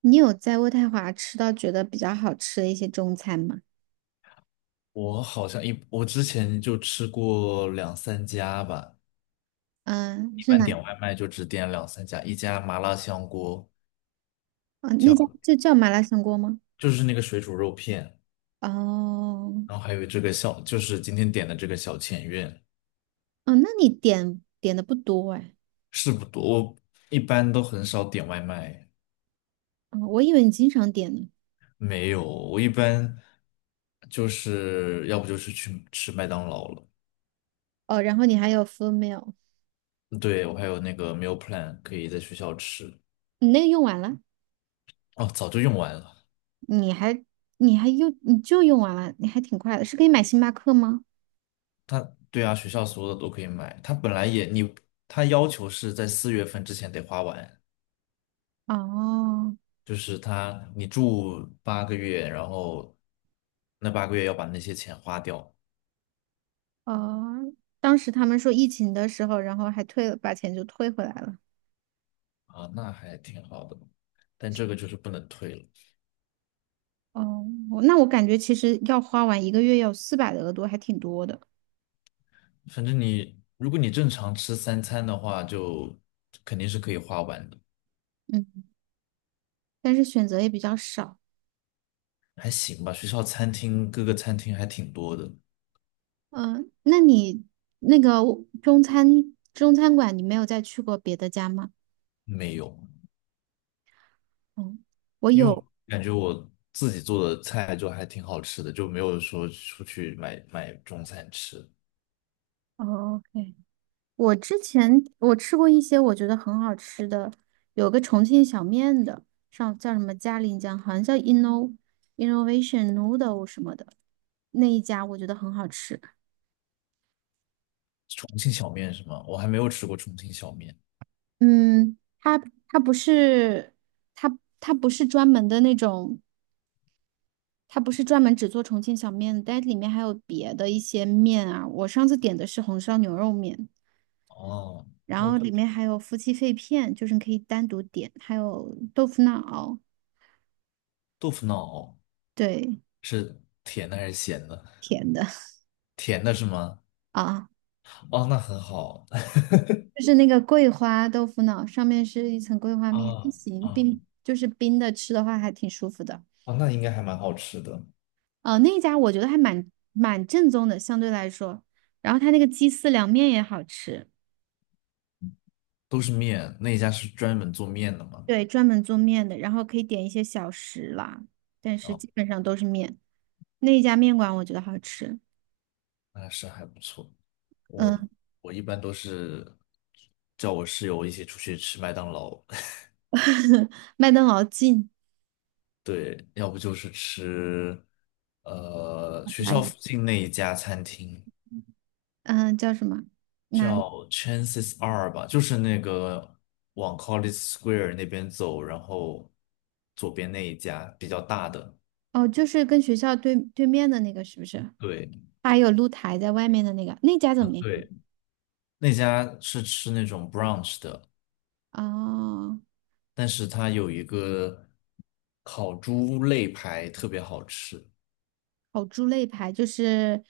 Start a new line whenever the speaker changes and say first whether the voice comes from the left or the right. right: 你有在渥太华吃到觉得比较好吃的一些中餐吗？
left: 我好像一，我之前就吃过两三家吧。
right: 嗯，
left: 一
right: 是
left: 般
right: 哪？
left: 点外卖就只点两三家，一家麻辣香锅。
right: 啊，那家
left: 叫。
right: 就叫麻辣香锅吗？
left: 就是那个水煮肉片。
right: 哦。
left: 然后还有这个小，就是今天点的这个小前院。
right: 哦，那你点的不多哎。
left: 是不多，我一般都很少点外卖。
right: 哦，我以为你经常点呢。
left: 没有，我一般就是要不就是去吃麦当劳了。
right: 哦，然后你还有 full meal。
left: 对，我还有那个 meal plan 可以在学校吃。
right: 你那个用完了？
left: 哦，早就用完了。
right: 你还你用完了，你还挺快的，是可以买星巴克吗？
left: 对啊，学校所有的都可以买。他本来也你，他要求是在4月份之前得花完。
right: 哦。
left: 就是你住八个月，然后那八个月要把那些钱花掉。
right: 哦，当时他们说疫情的时候，然后还退了，把钱就退回来了。
left: 啊，那还挺好的。但这个就是不能退了。
right: 哦，我那我感觉其实要花完一个月要400的额度，还挺多的。
left: 反正如果你正常吃三餐的话，就肯定是可以花完的。
right: 嗯，但是选择也比较少。
left: 还行吧。学校餐厅各个餐厅还挺多的。
right: 嗯，那你那个中餐馆，你没有再去过别的家吗？
left: 没有。
right: 嗯，我
left: 因为我
right: 有。
left: 感觉我自己做的菜就还挺好吃的，就没有说出去买中餐吃。
right: 哦，OK。我之前我吃过一些我觉得很好吃的，有个重庆小面的，上叫什么嘉陵江，好像叫 Innovation Noodle 什么的，那一家我觉得很好吃。
left: 重庆小面是吗？我还没有吃过重庆小面。
right: 嗯，它不是它不是专门的那种，它不是专门只做重庆小面的，但里面还有别的一些面啊。我上次点的是红烧牛肉面，
left: 哦。
right: 然
left: 哦，
right: 后里面还有夫妻肺片，就是你可以单独点，还有豆腐脑。
left: 豆腐脑
right: 对，
left: 是甜的还是咸的？
right: 甜的。
left: 甜的是吗？
right: 啊，
left: 哦，那很好。
right: 就是那个桂花豆腐脑，上面是一层桂花
left: 啊
right: 面，还
left: 啊
right: 行，冰就是冰的，吃的话还挺舒服的。
left: 啊！那应该还蛮好吃的。
right: 哦，那一家我觉得还蛮正宗的，相对来说。然后他那个鸡丝凉面也好吃。
left: 都是面，那一家是专门做面的嘛？
right: 对，专门做面的，然后可以点一些小食啦，但是
left: 哦。
right: 基本上都是面。那一家面馆我觉得好吃。
left: 那是还不错。我
right: 嗯。
left: 我一般都是叫我室友一起出去吃麦当劳。
right: 麦当劳近。
left: 对，要不就是吃，学
right: 哎，
left: 校附近那一家餐厅
right: 嗯，叫什么？哪里？
left: 叫 Chances Are 吧，就是那个往 College Square 那边走，然后左边那一家比较大的。
right: 哦，就是跟学校对面的那个，是不是？
left: 对。
right: 它还有露台在外面的那个，那家怎
left: 啊
right: 么样？
left: 对，那家是吃那种 brunch 的，
right: 哦，
left: 但是它有一个烤猪肋排特别好吃。
right: 烤猪肋排就是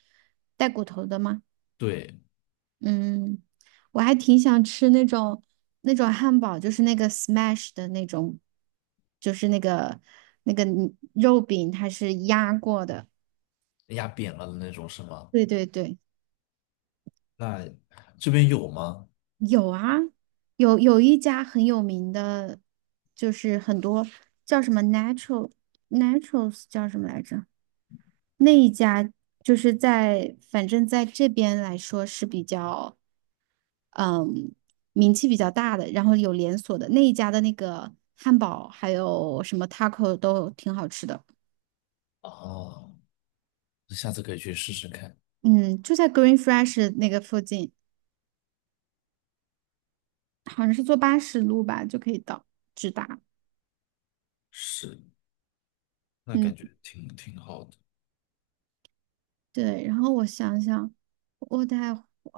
right: 带骨头的吗？
left: 对。
right: 嗯，我还挺想吃那种汉堡，就是那个 smash 的那种，就是那个肉饼它是压过的。
left: 压扁了的那种是吗？
right: 对对对。
left: 那这边有吗？
right: 有啊，有一家很有名的，就是很多叫什么 naturals 叫什么来着？那一家就是在反正在这边来说是比较。嗯，名气比较大的，然后有连锁的那一家的那个汉堡，还有什么 taco 都挺好吃的。
left: 哦，下次可以去试试看。
right: 嗯，就在 Green Fresh 那个附近，好像是坐80路吧就可以到，直达。
left: 是，那
right: 嗯，
left: 感觉挺好的。
right: 对。然后我想想，我在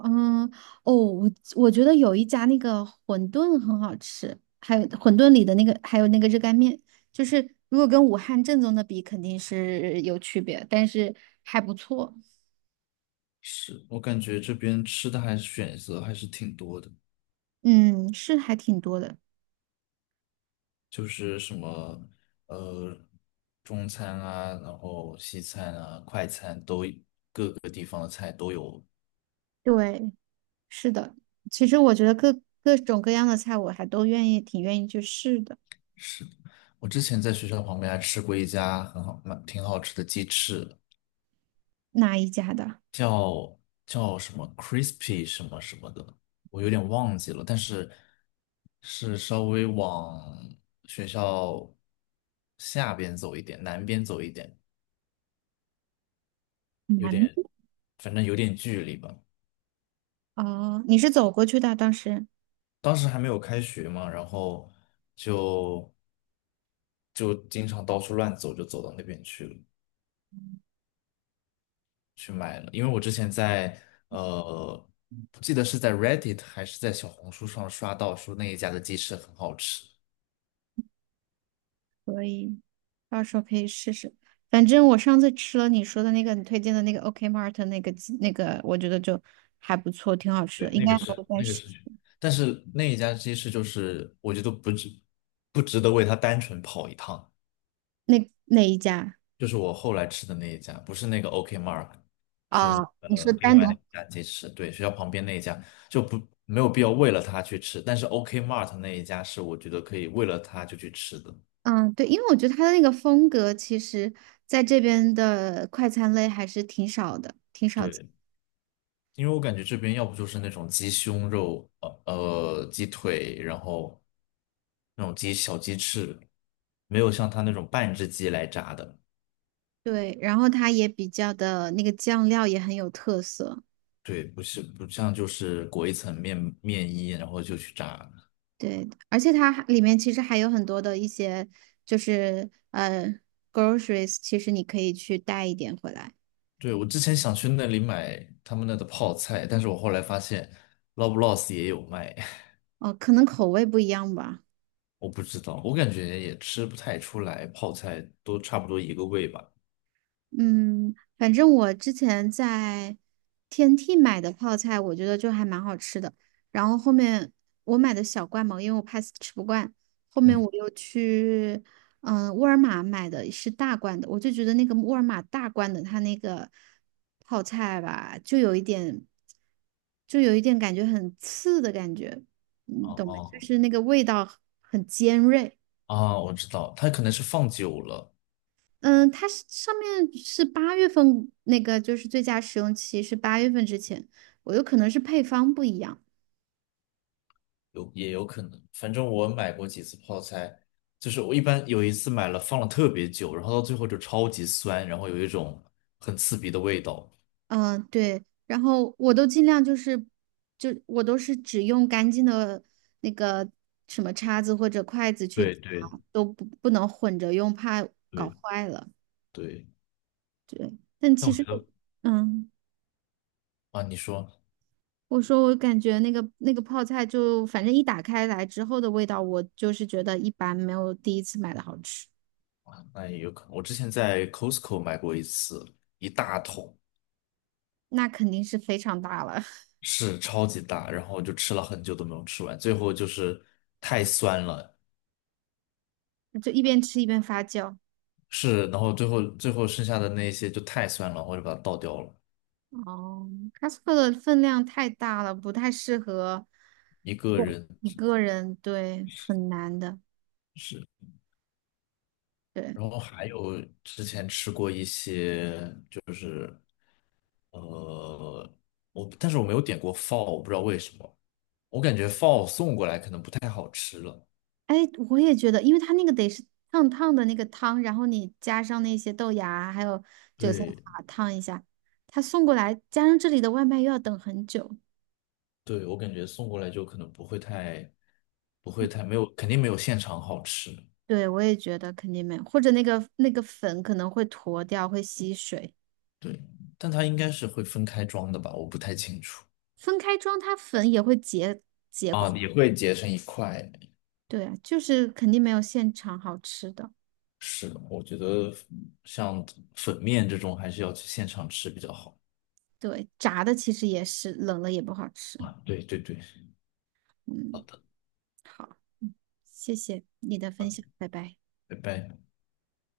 right: 嗯哦，我觉得有一家那个馄饨很好吃，还有馄饨里的那个，还有那个热干面。就是如果跟武汉正宗的比，肯定是有区别，但是还不错。
left: 是，我感觉这边吃的还是选择还是挺多的。
right: 嗯，是还挺多的。
left: 就是什么呃中餐啊，然后西餐啊，快餐都各个地方的菜都有。
right: 对，是的。其实我觉得各种各样的菜，我还都愿意，挺愿意去试的。
left: 是，我之前在学校旁边还吃过一家很好蛮挺好吃的鸡翅。
right: 哪一家的？
left: 叫叫什么 crispy 什么什么的，我有点忘记了，但是是稍微往学校下边走一点，南边走一点，有
right: 南
left: 点，反正有点距离吧。
right: 哦，你是走过去的，当时
left: 当时还没有开学嘛，然后就就经常到处乱走，就走到那边去了，去买了。因为我之前在呃，不记得是在 Reddit 还是在小红书上刷到说那一家的鸡翅很好吃。
right: 嗯到时候可以试试。反正我上次吃了你说的那个，你推荐的那个 OK Mart 那个鸡那个，我觉得就还不错，挺好吃
left: 对，
right: 的，应
left: 那
right: 该
left: 个
right: 还会
left: 是
right: 再试。
left: 但是那一家鸡翅就是我觉得不值得为它单纯跑一趟。
right: 那一家
left: 就是我后来吃的那一家，不是那个 OK Mark。是
right: 啊，哦你说
left: 另
right: 单独？
left: 外那家鸡翅。对，学校旁边那一家就不没有必要为了它去吃。但是 OK Mart 那一家是我觉得可以为了它就去吃的。
right: 嗯，对，因为我觉得它的那个风格，其实在这边的快餐类还是挺少的。
left: 对，因为我感觉这边要不就是那种鸡胸肉、鸡腿，然后那种小鸡翅，没有像它那种半只鸡来炸的。
right: 对，然后它也比较的那个酱料也很有特色。
left: 对，不像，就是裹一层面衣，然后就去炸。
right: 对，而且它还里面其实还有很多的一些就是groceries，其实你可以去带一点回来。
left: 对，我之前想去那里买他们那的泡菜，但是我后来发现 l o b l o s s 也有卖。
right: 哦，可能口味不一样吧。
left: 我不知道，我感觉也吃不太出来，泡菜都差不多一个味吧。
right: 嗯，反正我之前在天梯买的泡菜，我觉得就还蛮好吃的。然后后面我买的小罐嘛，因为我怕吃不惯，后面
left: 嗯。
right: 我又去沃尔玛买的是大罐的，我就觉得那个沃尔玛大罐的它那个泡菜吧，就有一点感觉很刺的感觉，
left: 哦
right: 你懂吗？就
left: 哦。
right: 是那个味道很尖锐。
left: 啊，我知道，它可能是放久了。
right: 嗯，它是上面是八月份那个，就是最佳使用期是八月份之前，我有可能是配方不一样。
left: 也有可能。反正我买过几次泡菜，就是我一般有一次买了放了特别久，然后到最后就超级酸，然后有一种很刺鼻的味道。
right: 嗯，对，然后我都尽量就是，就我都是只用干净的那个什么叉子或者筷子去
left: 对
right: 夹，
left: 对
right: 都不不能混着用，怕搞
left: 对。
right: 坏了。
left: 对，
right: 对，但
left: 但
right: 其
left: 我觉
right: 实，
left: 得
right: 嗯，
left: 啊，你说
right: 我说我感觉那个泡菜就反正一打开来之后的味道，我就是觉得一般，没有第一次买的好吃。
left: 那也有可能。我之前在 Costco 买过一次，一大桶。
right: 那肯定是非常大了。
left: 是超级大，然后我就吃了很久都没有吃完，最后就是太酸了。
right: 就一边吃一边发酵。
left: 是，然后最后剩下的那些就太酸了，我就把它倒掉了。
right: 哦 Costco 的分量太大了，不太适合
left: 一个
right: 对
left: 人。
right: 一个人，对，很难的。
left: 是。
right: 对。
left: 然后还有之前吃过一些，就是呃，但是我没有点过 f a l l。 我不知道为什么，我感觉 f a l l 送过来可能不太好吃了。
right: 哎，我也觉得，因为它那个得是烫烫的那个汤，然后你加上那些豆芽啊还有韭菜
left: 对。
right: 花烫一下，它送过来，加上这里的外卖又要等很久。
left: 对，我感觉送过来就可能不会太，不会太没有，肯定没有现场好吃。
right: 对，我也觉得肯定没有，或者那个粉可能会坨掉，会吸水。
left: 对，但它应该是会分开装的吧，我不太清楚。
right: 分开装，它粉也会结。
left: 啊，也会结成一块。
right: 对啊，就是肯定没有现场好吃的。
left: 是的，我觉得像粉面这种还是要去现场吃比较好。
right: 对，炸的其实也是，冷了也不好吃。
left: 啊，对对对。好
right: 嗯，
left: 的。
right: 好，嗯，谢谢你的
left: 好
right: 分
left: 的，
right: 享，拜拜。
left: 拜拜。